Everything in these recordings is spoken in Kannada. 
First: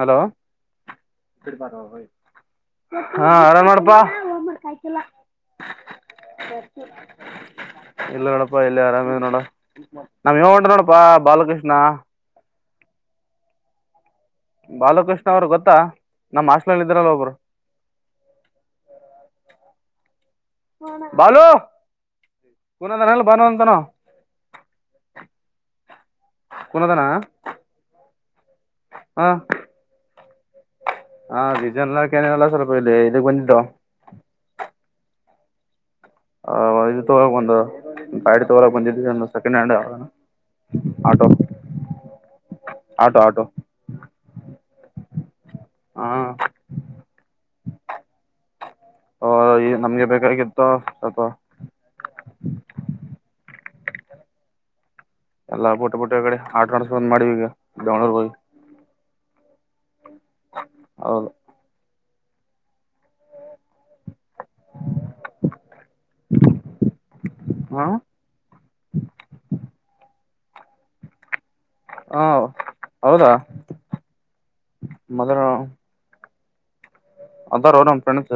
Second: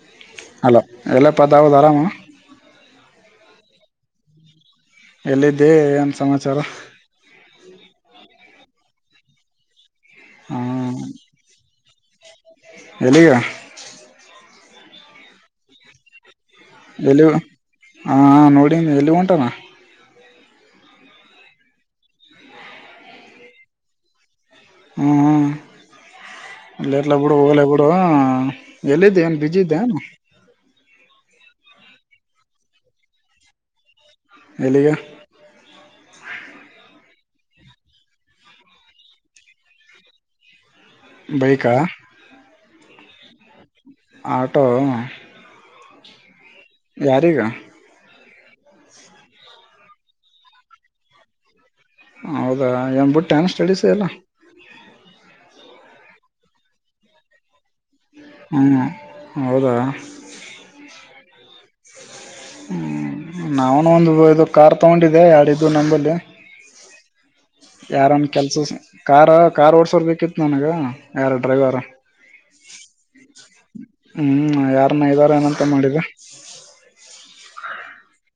ಹಲೋ ಹಲೋ ಎಲ್ಲಪ್ಪ ದಾವದ್ ಆರಾಮ ಹಾ ಆರಾಮ್ ಮಾಡಪಾ ಎಲ್ಲಿದ್ದೆ ಏನ್ ಸಮಾಚಾರ ಇಲ್ಲ ನೋಡಪ್ಪಾ ಎಲ್ಲ ಆರಾಮ್ ನೋಡ ನಮ್ ಇ ಉಂಟ್ರ ನೋಡಪಾ ಬಾಲಕೃಷ್ಣ ಎಲ್ಲಿಗಾ ಬಾಲಕೃಷ್ಣ ಅವರು ಗೊತ್ತಾ ನಮ್ ಹಾಸ್ಟೆಲ್ ಇದ್ರಲ್ಲ ಎಲ್ಲಿಗ ಒಬ್ರು ಹ ನೋಡಿಗ ಎಲ್ಲಿಗೆ ವಂಟಾನ ಬಾಲು ಕುನ ತಾನಲ್ಲ ಬಾನಂತನ ಹ್ಮ್ ಹ್ಮ ಇಲ್ಲ ಕುನದನ ಎಲ್ಲ ಬಿಡು ಹೋಗ್ಲೇ ಬಿಡು ಎಲ್ಲಿದ್ದ ನ್ ಬಿಜಿ ಇದ್ದನು ಆ ಬಿಜನ್ ಲಾಕ್ ಏನಿಲ್ಲ ಸ್ವಲ್ಪ ಇಲ್ಲಿಗೆ ಬಂದು ಎಲ್ಲಿಗೆ ಆ ಇದು ತಗೋ ಬಂದ ಗಾಡಿ ತಗೋಲಕ್ ಬಂದಿದ್ದಿವಿ ಒ ಸೆಕೆಂಡ್ ಹ್ಯಾಂಡ್ ಆ ಬೈಕಾ ಆಟೋ ಆಟೋ ಆಟೋ ಹಾ ಯಾರಿಗಾ ಹ ಈ ನಮ್ಗೆ ಬೇಕಾಗಿತ್ತ ಅಪ ಹೌದಾ ಏನ್ಬುಟ್ಟ ಏನ್ ಸ್ಟಡೀಸ್ ಎಲ್ಲ ಎಲ್ಲಾ ಬುಟ್ಬುಟೆ ಗಡಿ ಆಟೋ ನಡ್ಸಬೇಕಂತ ಮಾಡಿವ ಈಗ ಬೆಂಗಳೂರ್ ಹೋಗಿ ಹ್ಮ್ ಹೌದಾ ಹೌದು ಹ್ಮ್ ನಾವನ್ ಒಂದು ಇದು ಕಾರ್ ತಗೊಂಡಿದ್ದೆ ಯಾಡ್ ಇದ್ದುವ್ ನಂಬಲ್ಲಿ ಹ ಯಾರನ್ ಕೆಲ್ಸ ಕಾರ ಕಾರ್ ಓಡ್ಸೋರ್ ಬೇಕಿತ್ತು ನನಗ ಯಾರ ಡ್ರೈವರ್ ಹ ಹೌದಾ ಹ್ಮ್ ಯಾರನ್ನ ಇದಾರ ಮದರ ಏನಂತ ಮಾಡಿದೆ [inaudible] ಅದಾರೋ ನಮ್ ಫ್ರೆಂಡ್ಸ್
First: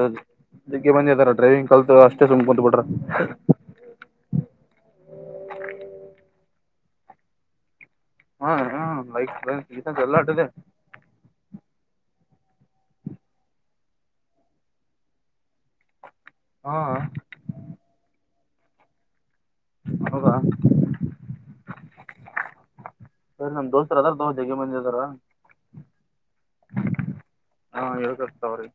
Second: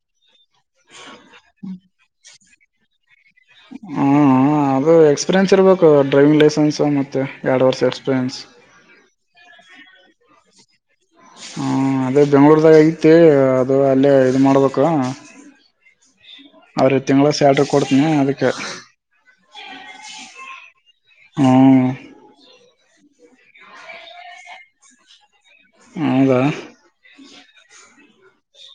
ಜಗ್ಗೆ ಮಂದಿ ಅದಾರ ಡ್ರೈವಿಂಗ್ ಕಲ್ತ್ ಅಷ್ಟೇ ಸುಮ್ ಕುಂತ್ ಬಿಟ್ರ ಹ್ಮ ಹ್ಮ ಅದು ಎಕ್ಸ್ಪೀರಿಯನ್ಸ್ ಇರ್ಬೇಕು ಡ್ರೈವಿಂಗ್ ಲೈಸೆನ್ಸ್ ಮತ್ತೆ ಎರಡ್ ವರ್ಷ ಎಕ್ಸ್ ಹ್ಮ ಹ್ಮ್ ಲೈಕ್ ಈ ಎಲ್ಲ ಅಡ್ಡದೆ [unintelligible] ಹಾ ಅದೇ ಬೆಂಗಳೂರ್ದಾಗ ಐತಿ ಅದು ಅಲ್ಲೇ ಇದು ಮಾಡ್ಬೇಕು ಹಾ ಅವ್ರಿಗ ತಿಂಗಳ ಸ್ಯಾಲ್ರಿ ಕೊಡ್ತೀನಿ ಅದಕ್ಕೆ ಹೌದಾ ಹ್ಮ ಸರಿ ನಮ್ ದೋಸ್ತರ ಅದಾರ ತೋಗ ಜಗ್ಗೆ ಮಂದಿ ಅದಾರ ಹೌದಾ ಹಾ ಹೇಳಬೇಕ ಅವ್ರಿಗ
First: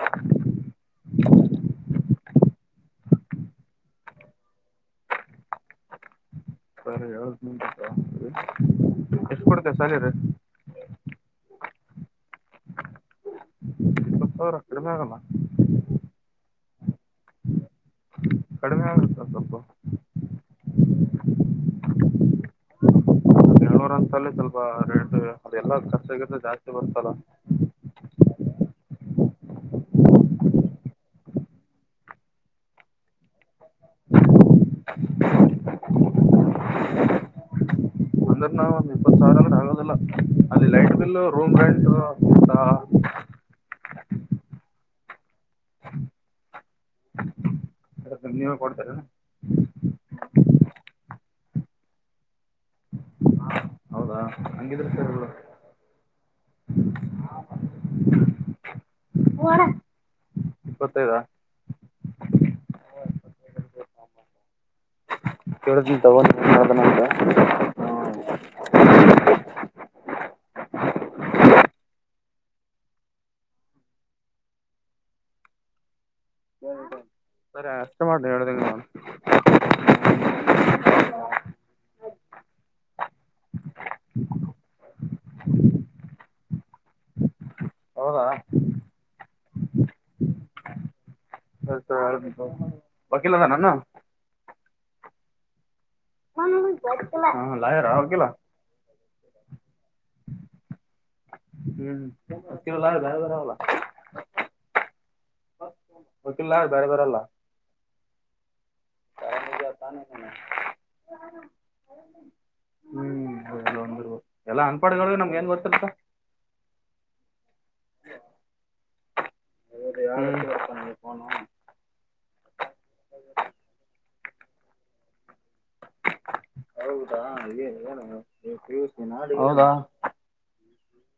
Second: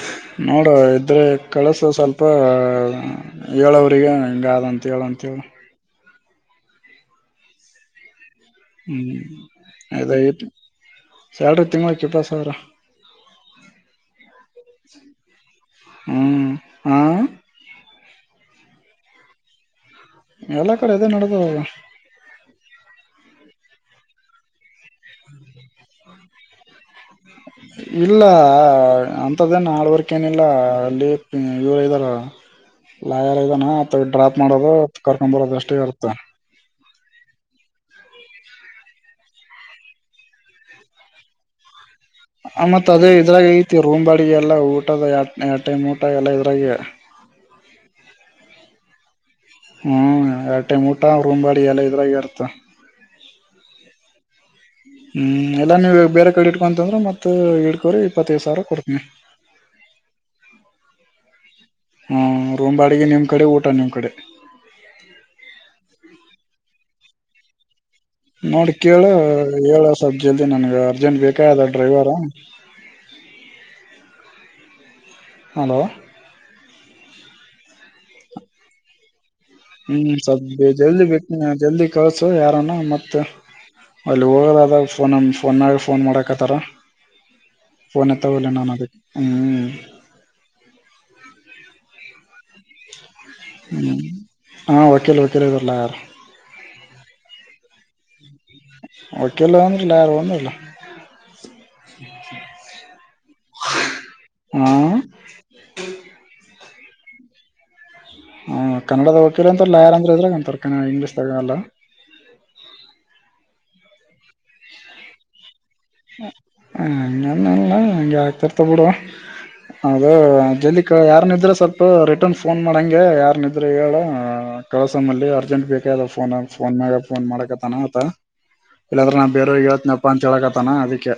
ಹ ನೋಡು ಇದ್ರೆ ಕಳಸ ಸ್ವಲ್ಪ ಹೇಳು ಅವರಿಗೆ ಹಿಂಗಾದಂತ ಹೇಳಂತ ಹೇಳು ಸರಿ ಹೇಳ್ತಿನಿ ತೋ ಹ್ಮ ಅದೆ ಐತಿ ಸ್ಯಾಲರಿ ತಿಂಗಳಕ್ಕ ಇಪ್ಪತ್ತ ಸಾವಿರ ಇಪ್ಪತ್ತ ಸಾವಿರ ಕಡಿಮೆ ಆಗಲ್ಲ ಹ್ಮ್ ಹಾ ಕಡಿಮೆ ಆಗುತ್ತಾ ಸ್ವಲ್ಪು ಎಲ್ಲ ಕಡೆ ಅದೇ ನಡದದಲ್ಲ ಬೆಂಗಳೂರು ಅಂತಲ್ಲಿ ಸ್ವಲ್ಪ ರೇಟ್ ಅದೆಲ್ಲ ಖರ್ಚಾಗಿತ್ತ ಜಾಸ್ತಿ ಬರ್ತಲ್ಲ ಇಲ್ಲ ಅಂತ್ದೇನ್ ಹಾರ್ಡ್ ವರ್ಕೇನಿಲ್ಲ ಅಲ್ಲಿ ಇವರ ಇದಾರ ಲಾಯರ್ ಇದಾನ ಮತ್ತ ಡ್ರಾಪ್ ಮಾಡೋದು ಕರ್ಕೊಂಡ್ ಬರೋದು ಅಷ್ಟೇ ಇರುತ್ತ ಅಂದ್ರ ನಾವು ಒಂದ ಇಪ್ಪತ್ ಸಾವಿರ ಅಂದ್ರೆ ಆಗೋದಿಲ್ಲ ಅಲ್ಲಿ ಲೈಟ್ ಬಿಲ್ ರೂಮ್ ರೆಂಟ್ ಆ ಮತ್ ಅದೇ ಇದ್ರಾಗ ಐತಿ ರೂಮ ಬಾಡಿಗಿ ಎಲ್ಲಾ ಊಟದ ಎರಡ್ ಟೈಮ್ ಊಟ ಎಲ್ಲ ಇದರಾಗೆ ನೀವೇ ಕೊಡ್ತಿರೇನು ಹ್ಮ ಎರಡ್ ಟೈಮ್ ಊಟ ರೂಮ್ ಬಾಡಿಗಿ ಎರಡು ಇದ್ರಾಗ ಇರ್ತ ಹಾ ಹೌದಾ ಹಂಗಿದ್ರೆ ಸರಿ ಹ್ಮ್ ಎಲ್ಲಾ ನೀವ ಬೇರೆ ಕಡೆ ಇಟ್ಕೊಂತಂದ್ರೆ ಮತ್ತ ಇಡ್ಕೋರಿ ಇಪ್ಪತ್ತೈದ ಸಾವಿರ ಕೊಡ್ತನಿ ಬಿಡು ಇಪ್ಪತ್ತೈದಾ ಹ್ಮ ರೂಮ್ ಬಾಡಿಗಿ ನಿಮ್ ಕಡೆ ಊಟ ನಿಮ್ ಕಡೆ ಹೇಳತಿನಿ ತಗೋ [unintelligible] ನೋಡ್ ಕೇಳ ಹೇಳಸ ಜಲ್ದಿ ನನ್ಗ ಅರ್ಜೆಂಟ್ ಬೇಕಾಗದ ಡ್ರೈವರ ಹಲೋ ಸರಿ ಅಷ್ಟೇ ಮಾಡ್ ನೀ ಹೇಳದಂಗ ಮಾಡ್ ಹ್ಮ್ ಸ್ವಲ್ಪ ಜಲ್ದಿ ಜಲ್ದಿ ಕಳ್ಸು ಯಾರನ ಮತ್ತ [unintelligible] ಅಲ್ಲಿ ಹೋಗದಾದಾಗ ಫೋನ ಫೋನ್ಗ ಫೋನ್ ಮಾಡಕತ್ತಾರ ಪೋನ್ ಹೌದಾ ಎತ್ತವಲ್ಯ ನಾನ ಅದಕ್ಕೆ ಹ್ಮ್ ಸರಿ ತಗೋ ಹೇಳ್ತಿನಿ ತಗೋ ವಕೀಲ್ ಅದಾನೇನು ಹ್ಮ್ ಹಾ ವಕೀಲ್ ವಕೀಲ್ ಇದಾರ ಲಾಯರ್ ಸುಮ್ಮ ಲಯಾರ ವಕೀಲಾ ವಕಿಲ್ಲ ಅಂದ್ರ ಲಾಯರ ಒಂದೆಲ್ಲ ಹ್ಮ್ ವಕಿಲ ಬ್ಯಾರದರ ಅವಲ್ಲ ಹ್ಮ ವಕಿಲ್ಲ ಬ್ಯಾರದರಲ್ಲ ಹ್ ಕನ್ನಡದ ವಕಿಲ್ಲ ಅಂತ ಲಯಾರ ಅಂದ್ರ ಎದ್ರಾಗ ಅಂತರ ಇಂಗ್ಲೀಷದಾಗಲ್ಲ ಹ್ಮ್ ಅದಂದು ಎಲ್ಲ ಅನ್ಪಾರಡ್ಗಳ ನಮ್ಗೆ ಏನ್ ಗೋತ್ತಿರತದ ಹ್ಮ ನೆ ನೆ ಹಂಗೆ ಆಗ್ತಿರ್ತವ ಬಿಡು ಹೌದಾ ಹೌದ ಏನ್ ಜಲ್ದಿ ಯಾರ್ನಿದ್ರ ಸ್ವಲ್ಪ ರಿಟರ್ನ್ ಫೋನ್ ಮಾಡಂಗೆ ಯಾರ್ನಿದ್ರ ಹೇಳ ಕಳಸಮ್ಮಲ್ಲಿ ಅರ್ಜೆಂಟ್ ಬೇಕದ ಫೋನ್ ಫೋನ್ ಮ್ಯಾಗ ಫೋನ್ ಮಾಡಕತಾನ ಆತ ಏನು ಪಿ ಯು ಸಿ ಇಲ್ಲಾಂದ್ರೆ ನಾ ಬೇರ ಹೌದಾ ಇವತ್ತು ಜಪಾನ್ಂತೇಳಕತಾನ ಅದಕ್ಕೆ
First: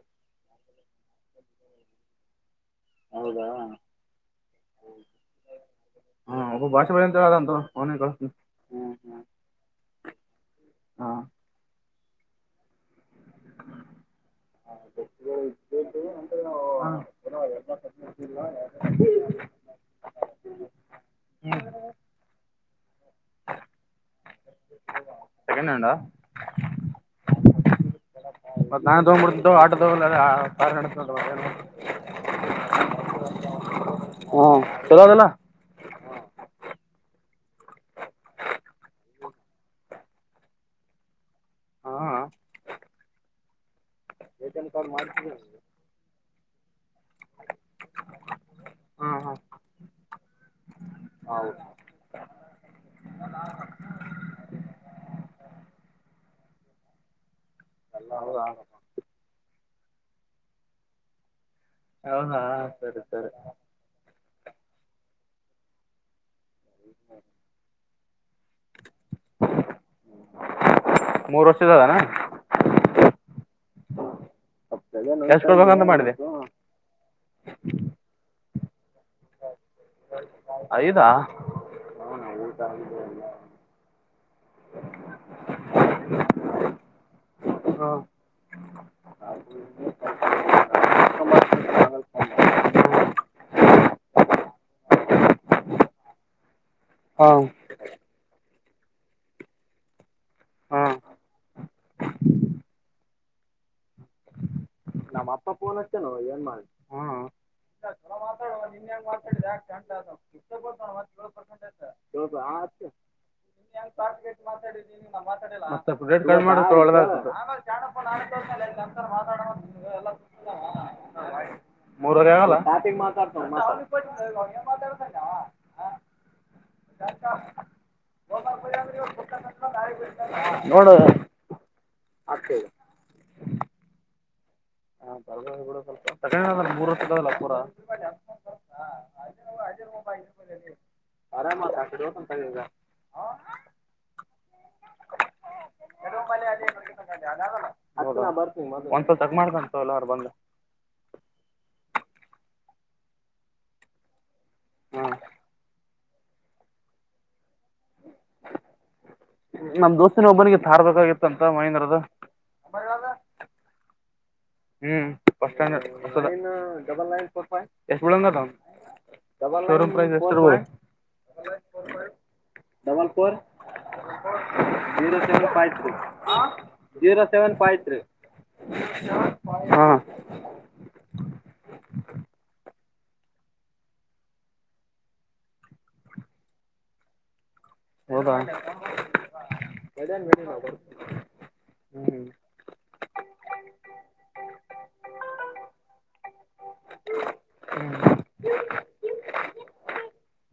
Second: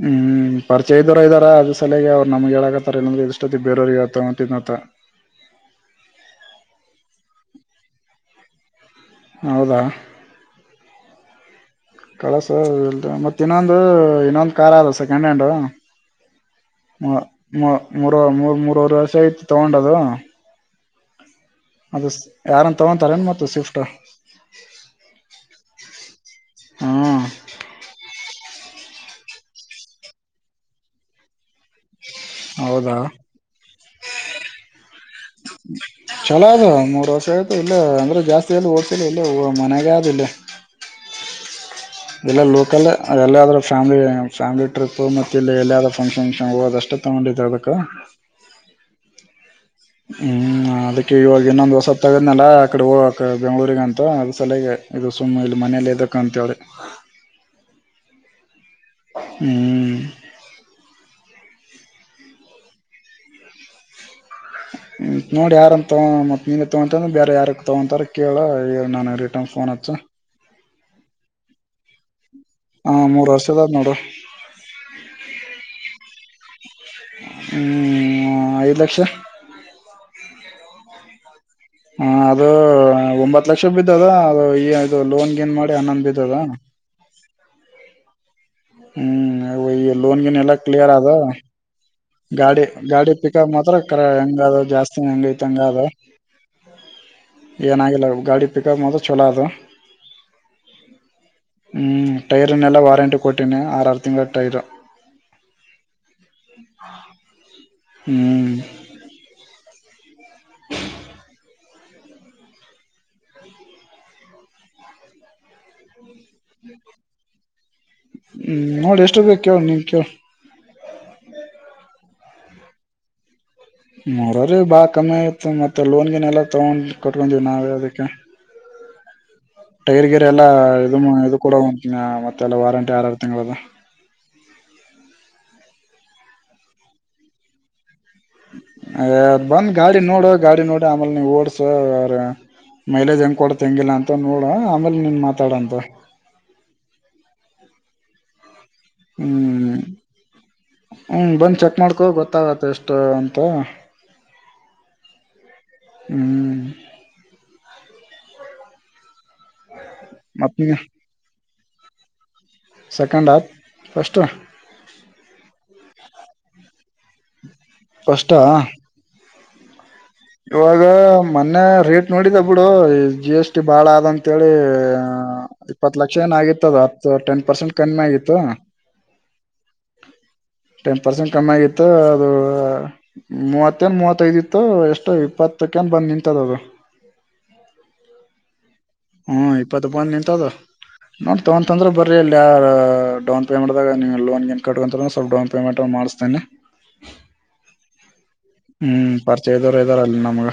[inaudible] ಹ್ಮ್ ಪರಿಚಯದವರ ಇದ್ದ ಅದ ಸಲಯಗೆ ಅವ್ ನಮ್ಗೆ ಹೇಳಕತ್ತತಾರೆಲ್ಲಂದ್ರೆ ಹೌದಾ ಎಷ್ಟೊತ್ತ ಬೇರವಿಗೆ ಟ ಹಾ ಒಬ್ಬ ಭಾಷೆ ಬಳ ಅಂತ ಅಂತ ಅವನ ಕ ಹೌದಾ ಕಳಸ ಇಲ್ ಮತ್ತ ಇನ್ನೊಂದು ಇನ್ನೊಂದು ಕಾರ್ ಅದ ಸೆಕೆಂಡ್ ಹ್ಯಾಂಡ್ ಮ ಏನೋ ಮೂರ ಮೂರ್ ಮೂರವರೆ ವರ್ಷ ಆಯ್ತು ತಗೊಂಡದು ಅದು ಯಾರನ್ ತಗೊತಾರ ನು ಮ ಸ್ವಿಫ್ಟ ಏನಡ ಹ್ಮ ಮತ್ತ ನಾನ್ ತೋಗ್ಬಿಡ ಆಟ ತ ನಡ ಹೌದಾ ಹ್ಮ ಕೆಲದಲ್ಲ ಚಲೋ ಅದು ಮೂರ್ ವರ್ಷ ಆಯ್ತು ಇಲ್ಲ ಅಂದ್ರೆ ಜಾಸ್ತಿಿಯಲ್ಲಿ ಓಡ್ಸಿಲ್ಲ ಇಲ್ಲ ಮನೆಾಗ ಆದ ಇಲ್ಲ [inaudible] ಇಲ್ಲ ಲೋಕಲ್ ಎಲ್ಲಾದ್ರೂ ಫ್ಯಾಮಿಲಿ ಫ್ಯಾಮಿಲಿ ಟ್ರಿಪ್ ಮತ್ತೆ ಇಲ್ಲಿ ಎಲ್ಲಾದ ಫಂಕ್ಷನ್ ಹೋದಷ್ಟೇ ತಗೊಂಡಿದರು ಅದಕ್ಕ ಹ್ಮ್ ಅದಕ್ಕೆ ಇವಾಗ ಇನ್ನೊಂದ್ ವಸ ತಗದ್ನಲ್ಲ ಆಕಡೆ ಹೋಗ್ಕ ಬೆಂಗ್ಗಳೂಗಂತ ಅದ್ ಸಲಗ ಇದು ಸು ಇಲ್ಲಿ ಮನೆಯಲ್ಲದ ಕಾಣಂತಳಿ ಹ್ಮ್ ಹೌದಾ ಸರಿ ಸರಿ ನೋಡಿ ಯಾರ ತಗ ಮತ್ತ ಮನ್ ತಗೊಂತಂದ್ರ ಬೇರೆ ಯಾರ ತಗೋಂತಾರ ಕೇಳ ನ ರಿಟನ್ ಫೋನ ಅಚ್ಚ ಮೂರು ವರ್ಷ ಜಲ್ಲ ನ ಹಾ ಮೂರ್ ವರ್ಷದ್ ನೋಡು ಎಷ್ಟೋಗಂತ ಮಾಡಿದೆ ಹ್ಮ ಐದು ಲಕ್ಷ ಐದ ಹ ಅದು ಒಂಬತ್ ಲಕ್ಷ ಬಿದ್ದದ ಅದು ಈ ಇದು ಲೋನ್ ಏನ್ ಮಾಡಿ ಹನ್ನೊಂದ್ ಬಿದ್ದದ [inaudible] ಹ್ಮ್ ಲೋನ್ಗೆನೆೆಲ್ಲ ಕ್ಲಿಯರ್ ಆದದ ಗಾಡಿ ಗಾಡಿ ಪಿಕಪ್ ಮಾತ್ರ ಕ ಹೆಂಗ ಅದ ಜಾಸ್ತಿ ಹೆಂಗ ಐತ್ಂಗ ಅದ ಹಾ ಏನಾಗಿಲ್ಲ ಗಾಡಿ ಪಿಕಪ್ ಮಾತ್ರ ಚಲೋ ಅದು ಹಾ ಹ್ಮ್ ಟೈರ್ನ್ನೆಲ್ಲ ವಾರಂಟಿ ಕೊಟ್ಟಿನಿ ಆರ ಆರು ತಿಂಗಳ ಟೈರು ನಮ್ಮ ಅಪ್ಪ ಫೋನ್ ಅಚ್ಚ ಏನ್ ಮಾಡ ಹ್ಮ್ [inaudible] ಮಾಡ [unintelligible] ಹ್ಮ್ ನೋಡಿ ಎಷ್ಟು ಬೇಕ ಕೇೇಳ ನೀ ಕೇಳ ಸ್ಟಾರ್ಟಿಂಗ್ ಮಾತ ಮೂರ್ರೀ ಬಾ ಕಮ್ಮಿ ಆಯತ್ ಮತ್ತೆ ಲೋನ್ಗನ್ ಎಲ್ಲ ತಗೊಂಡ್ ಕಟ್ಕೊಂಡೀವಿ ನಾವೇ ಅದಕ್ಕೆ ಟೈರ್ ಗಿರ್ ಎಲ್ಲಾ ನೋಡು ಇದು ಇದು ಕೂಡ ಒಂದ್ ಮತ್ತೆಲ್ಲಾ ವಾರಂಟಿ ಆರರ್ ತಿಂಗಳದ ತಗದ ಮೂರ್ ವರ್ಷದಲ್ಲ ಪೂರ ಅ ಬಂದ ಗಾಡಿ ನೋಡು ಗಾಡಿ ನೋಡಿ ಆಮೇಲ್ ನೀವ ಓಡ್ಸ ಆರಾಮ ಯಾರ ಮೈಲೇಜ್ ಹೆಂಗ್ ಕೊಡ ಹೆಂಗಿಲ್ಲ ಅಂತ ನೋಡ ಆಮೇಲೆ ನೀನ್ ಮಾತಾಡಂತ ಒಂದ್ಸಲಲ್ ತಗ ಮಾಡ್ಬಂತು ಎಲ್ಲ ಅವ ಬಂದ ಹ್ಮ ಬಂದು ಚೆಕ್ ಮಾಡ್ಕೋ ಗೊತ್ತಾಗತ್ತೆ ಎಷ್ಟು ಅಂತ ಹ್ಮ್ ನಮ್ ದೋಸ್ತಿನ ಒಬ್ಬನಿಗೆ ಮತ್ ತಾರ್ಬೇಕಾಗಿತ್ತ ಅಂತ ಮಹೇಂದ್ರದ ಸೆಕೆಂಡಂಡ ಹಫ ಎಷ್ಟು ಬಫ ಸ್ಟ್ಯಾ ಡಬಲ್ ನೈನ್ ಫೋ ಫ್ ಎಷ್ಟ ಫಸ್ಟ ಡ ಎಷ್ಟಿರಬಹುದು ಇವಾಗ ಮೊನ್ನೆ ರೇಟ್ ನೋಡಿದ ಬಿಡು ಈ ಜಿ ಫೋರ್ ಎಸ್ ಟಿ ಬಾಳ ಅಂತೇಳಿ ಜೀರೋ ಹ ಸೆವೆನ್ ಫೈವ್ ತ್ರೀ ಇಪ್ಪತ್ ಲಕ್ಷ ಏನ ಆಗಿತ್ತದು ಹತ್ತು zero ten seven percent five three ಕಮ್ಮಿ ಆಗಿತ್ತು ಹಾ ಟೆನ್ ಪರ್ಸೆಂಟ್ ಕಮ್ಮಿ ಆಗಿತ್ತು ಅದು ಮೂವತ್ತನ್ ಮೂವತ್ತೈದ ಇತ್ತು ಎಷ್ಟು ಇಪ್ಪತ್ತಕ್ಕನ್ ಬಂದ್ ನಿಂತದದು ಹೌದಾ ಹ್ಮ ಇಪ್ಪತ್ಪ್ಪಂದ ನಿಂತದ ನೋಡ್ ತಗೊಂತಂದ್ರ ಬರರಿ ಅಲ್ಲಿ ಯ ಡೌನ್ ಪೇಮೆಂಟ್ಾಗ ಲೋನ್ ಏನ್ ಕಕಂತ ಸ್ಲ್ಪ ಡೌನ್ ಪೇಮೆಂಟ್ ಮಾಡಿಸ್ತೇಾನೆ ಹ್ಮ್ ಪರ್ಚ ಇದವರ ಅದ್ರ್ ನಮ್ಗೆ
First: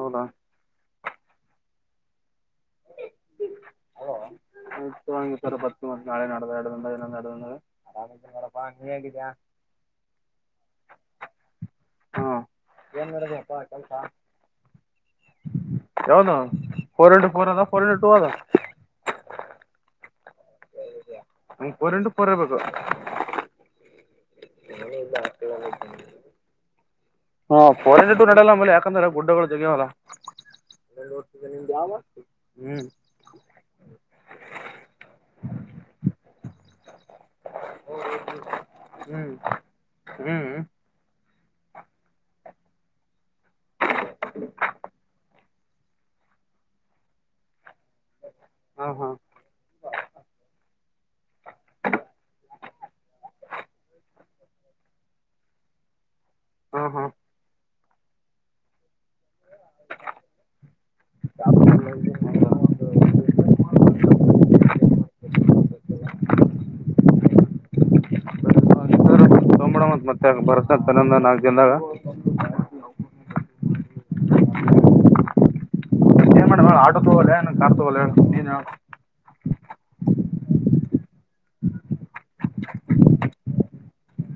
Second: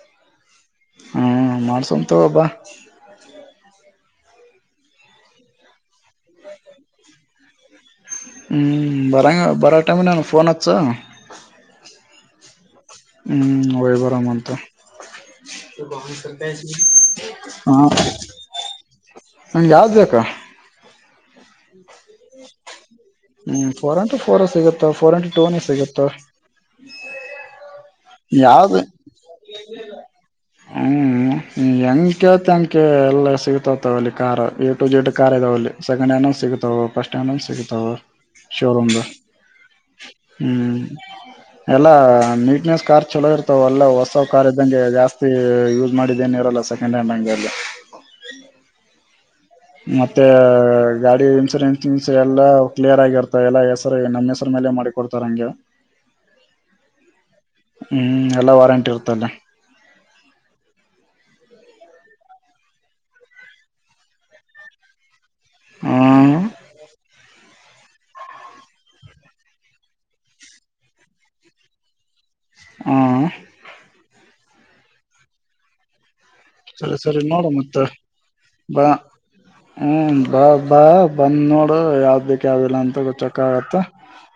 ಹೌದಾ ಹ್ಮ್ ಮಾಡಸುಂತಗು ಬಾ ಹಂಗೆ ಸರ್ ಬರ್ತೀವಿ ಮತ್ತೆ ನಾಳೆ ನಾಡ್ದ ಎರಡು ದಿನದಾಗ ಇನ್ನೊಂದು ಎರಡು ದಿನದಾಗ ಹ್ಞೂ ಬರೋಂಗ ಬರೋ ಟೈಮ ನನಗ ಫೋನ್ ಹಚ್ಚು ಹಾಂ ಹ್ಮ್ ವೈ ಬರ ಮತ ಯಾವುದು ಫೋರ್ ಇಂಟು ಫೋರ್ ಅದ ಹಾ ಫೋರ್ ಇಂಟು ಟೂ ಅದ ನಂಗೆ ಯಾವ್ದ ಬೇಕಾ ನಂಗೆ ಫೋರ್ ಇಂಟು ಫೋರ್ ಇರಬೇಕು ಹ್ಮ್ ಫೋರ್ ಇಂಟು ಫೋರ್ ಸಿಗುತ್ತ ಫೋರ್ ಇಂಟು ಟೂನ ಸಿಗುತ್ತ ಕರ ಡ್ು ನಡಲ್ಲ ಮಬೆಲ್ಲಿ ಯಾವ್ದ ಯಾಕಂದ್ರೆ ಗುಡ್ಡಗಳು ಜಗ್ಯಾವಲ್ಲ ಹ್ಮ ಹೆಂ್ಕತಂಕ ಎಲ್ಲ ಸಿಗುತ್ತ ಅಲ್ಲಿ car A to Z car ಇದಾವ ಅಲ್ಲಿ ಸೆಕಂಡ್ ಹ್ಯಾಂಡ್ಂದ ಸಿಗತಾವ ಫಸ್ಟ್ ಹ್ಯಾಂಡ್ಂದ ಸಿಗತಾವ ಶೋರೂಮ ಹ್ಮ್ ಹ್ಮ್ ಹ್ಮ ಎಲ್ಲಾ ನೀಟ್ನೆಸ್ ಕಾರ್ ಚಲೋ ಇರ್ತವ ಅಲ್ಲ ಹೊಸ ಕಾರ್ ಇದ್ದಂಗೆ ಜಾಸ್ತಿ ಯೂಸ್ ಮಾಡಿದೇನ ಇರಲ್ಲ ಸೆಕೆಂಡ್ ಹ್ಯಾಂಡ್ ಹಂಗೆ ಅ ಹ್ಮ ಹಾ ಹಾ ಮತ್ತೆ ಗಾಡಿ ಇನ್ಸೂರೆನ್ಸ್ನ್ ಎಲ್ಲಾ ಕ್ಲಿಯರ್ ಆಗಿರ್ತಾವ ಎಲ್ಲಾ ಹೆಸರು ನಮ್ಮ್ ಹೆಸರು ಮೇಲೆ ಮಾಡಿಕೊಡ್ತಾರ ಹಂಗೆ ಹಾ ಹಾ ಹ್ಮ್ ಎಲ್ಲ ವಾರಂಟಿ ಇರ್ತಲ್ಲ ಹ ತಗೊಂಬಿಡಮಂತ್ ಮತ್ತೆ ಬರ್ಸ ತನ್ನಂದ ನಾಲ್ಕ್ ದಿನದಾಗ ಹ ಏನ್ ಮಾಡ ಸರಿ ಆಟೋ ಸರಿ ತಗೋಲ್ಲ ನೋಡ ಏನ್ ಕಾರ್ ಮತ್ತೆ ತಗೋಲ್ಲ ಹೇಳು ನೀನ್ ಹೇಳು ಬಾ ಹ್ಮ ಬಾ ಬಾ ಬಂದ್ ನೋಡು ಯಾವ್ದ್ ಬೇಕ ಯಾವ್ದಿಲ್ಲ ಅಂತ ಚಕ್ಕ ಆಗತ್ತ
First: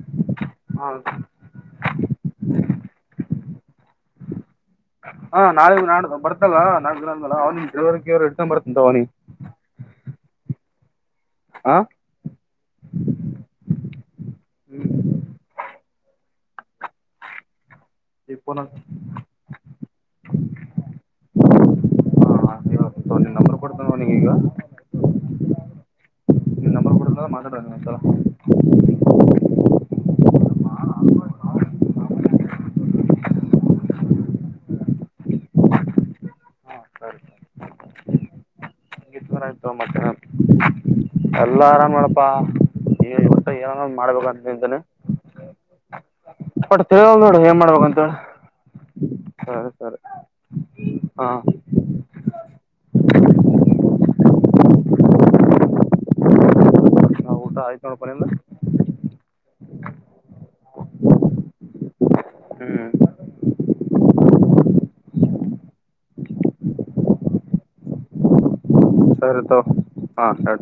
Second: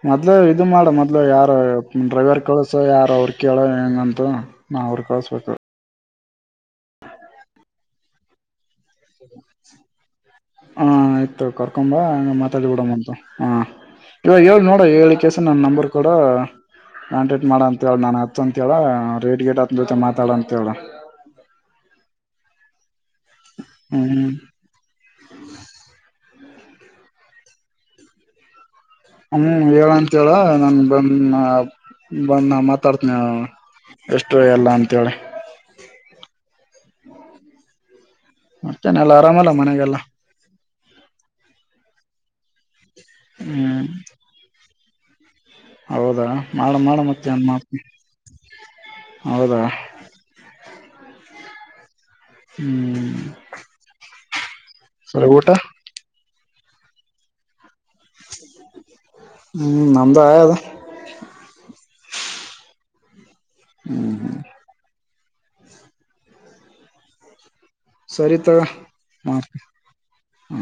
ಮೊದ್ಲ ಇದು ಮಾಡ ಮೊದ್ ಯಾರ ಡ್ರೈವರ್ ಕೇಳಸ ಯಾರ ಅವ್ರ ಕೇಳ ಹೆಂಗಂತ ನಾ ಅವ್ರ ಹಾ ಕಳ್ಸ್ಬೇಕು ನಾಲ್ ನಾ ಬರ್ತಲ್ಲ ನಾಕ ದ ಅವ್ವವರು ಇಡ್ೊಂಡ ಬತ ಹಾ ಆಯ್ತು ಹಾ ಕರ್ಕೊಂಬ ಮತ್ತ ಬಿಡಂತ ಹ ಇವಾಗ ಹೇಳ ನೋಡ ಹೇಳ ಕೆಸ ನನ್ ನಂಬರ್ ಕೂಡ ಕಾಂಟೇಟ್ ಮಾಡಂತ ಹೇಳ ನಾ ಈಗ ಹಚ್ ಅಂತ ಫೋನ್ ಹೇಳ ಹಚ್ಚು ರೇಟ್ ಗೇಟ್ ಹತ್ನ ಜೊತೆ ಮಾತಾಡ ಅಂತ ಹೇಳ ನಿನ್ ನಂಬರ್ ಕೊಡ್ತೇನೆ ಹ್ಮ ಅವ್ನಿಗೆ ಹ್ಮ ಈಗ ನಿನ್ ನಂಬರ್ ಕೊಡ್ತನಲ್ಲ ಮಾತಾಡು ಅವ್ನಿಗೆ ಒಂದ್ಸಲ ಹ್ಮ ಹೇಳ ಅಂತ ಹೇಳ ನನ್ ಬಂದ ಬಂದ ಮಾತಾಡ್ತನಿ ಎಷ್ಟೋ ಎಲ್ಲ ಅಂತೇಳಿ ಹಾ ಸರಿ ಮತ್ತೇನೆ ಎಲ್ಲ ಹಂಗಿತ್ತಂದ್ರ ಆರಾಮಲ್ಲ ಆಯ್ತು ತಗೋ ಮನೆಗೆಲ್ಲ ಮತ್ತೆ ಎಲ್ಲಾ ಆರಾಮ್ ಮಾಡಪ್ಪಾ ಈ ಟ್ಟ ಹ್ಮ್ ಏನಾದ್ ಮಾಡ್ಬೇಕ ಅಂತ ನಿಂತನೆ ಹೌದಾ ಮಾಡ ಮಾಡ ತಿಳಿವಲ್ದು ಮತ್ತೆ ನೋಡು ಏನ್ ಮಾಡ್ಬೇಕಂತ ಹೌದಾ ಹೇಳಿ ಸರಿ ಸರಿ ಹಾ ಹ್ಮ್ ಹೊರ ಊಟ [inaudible] ಊಟ ಆಯ್ತು ನೋಡಪ ನಿಂದು ಹ್ಮ್ ನಮದ ಆ ಅದ [inaudible] ಹ್ಮ್ ಹ್ಮ್ ಹ್ಮ್ [inaudible] ಸರಿತ ಸರಿದ ಹ್ಮ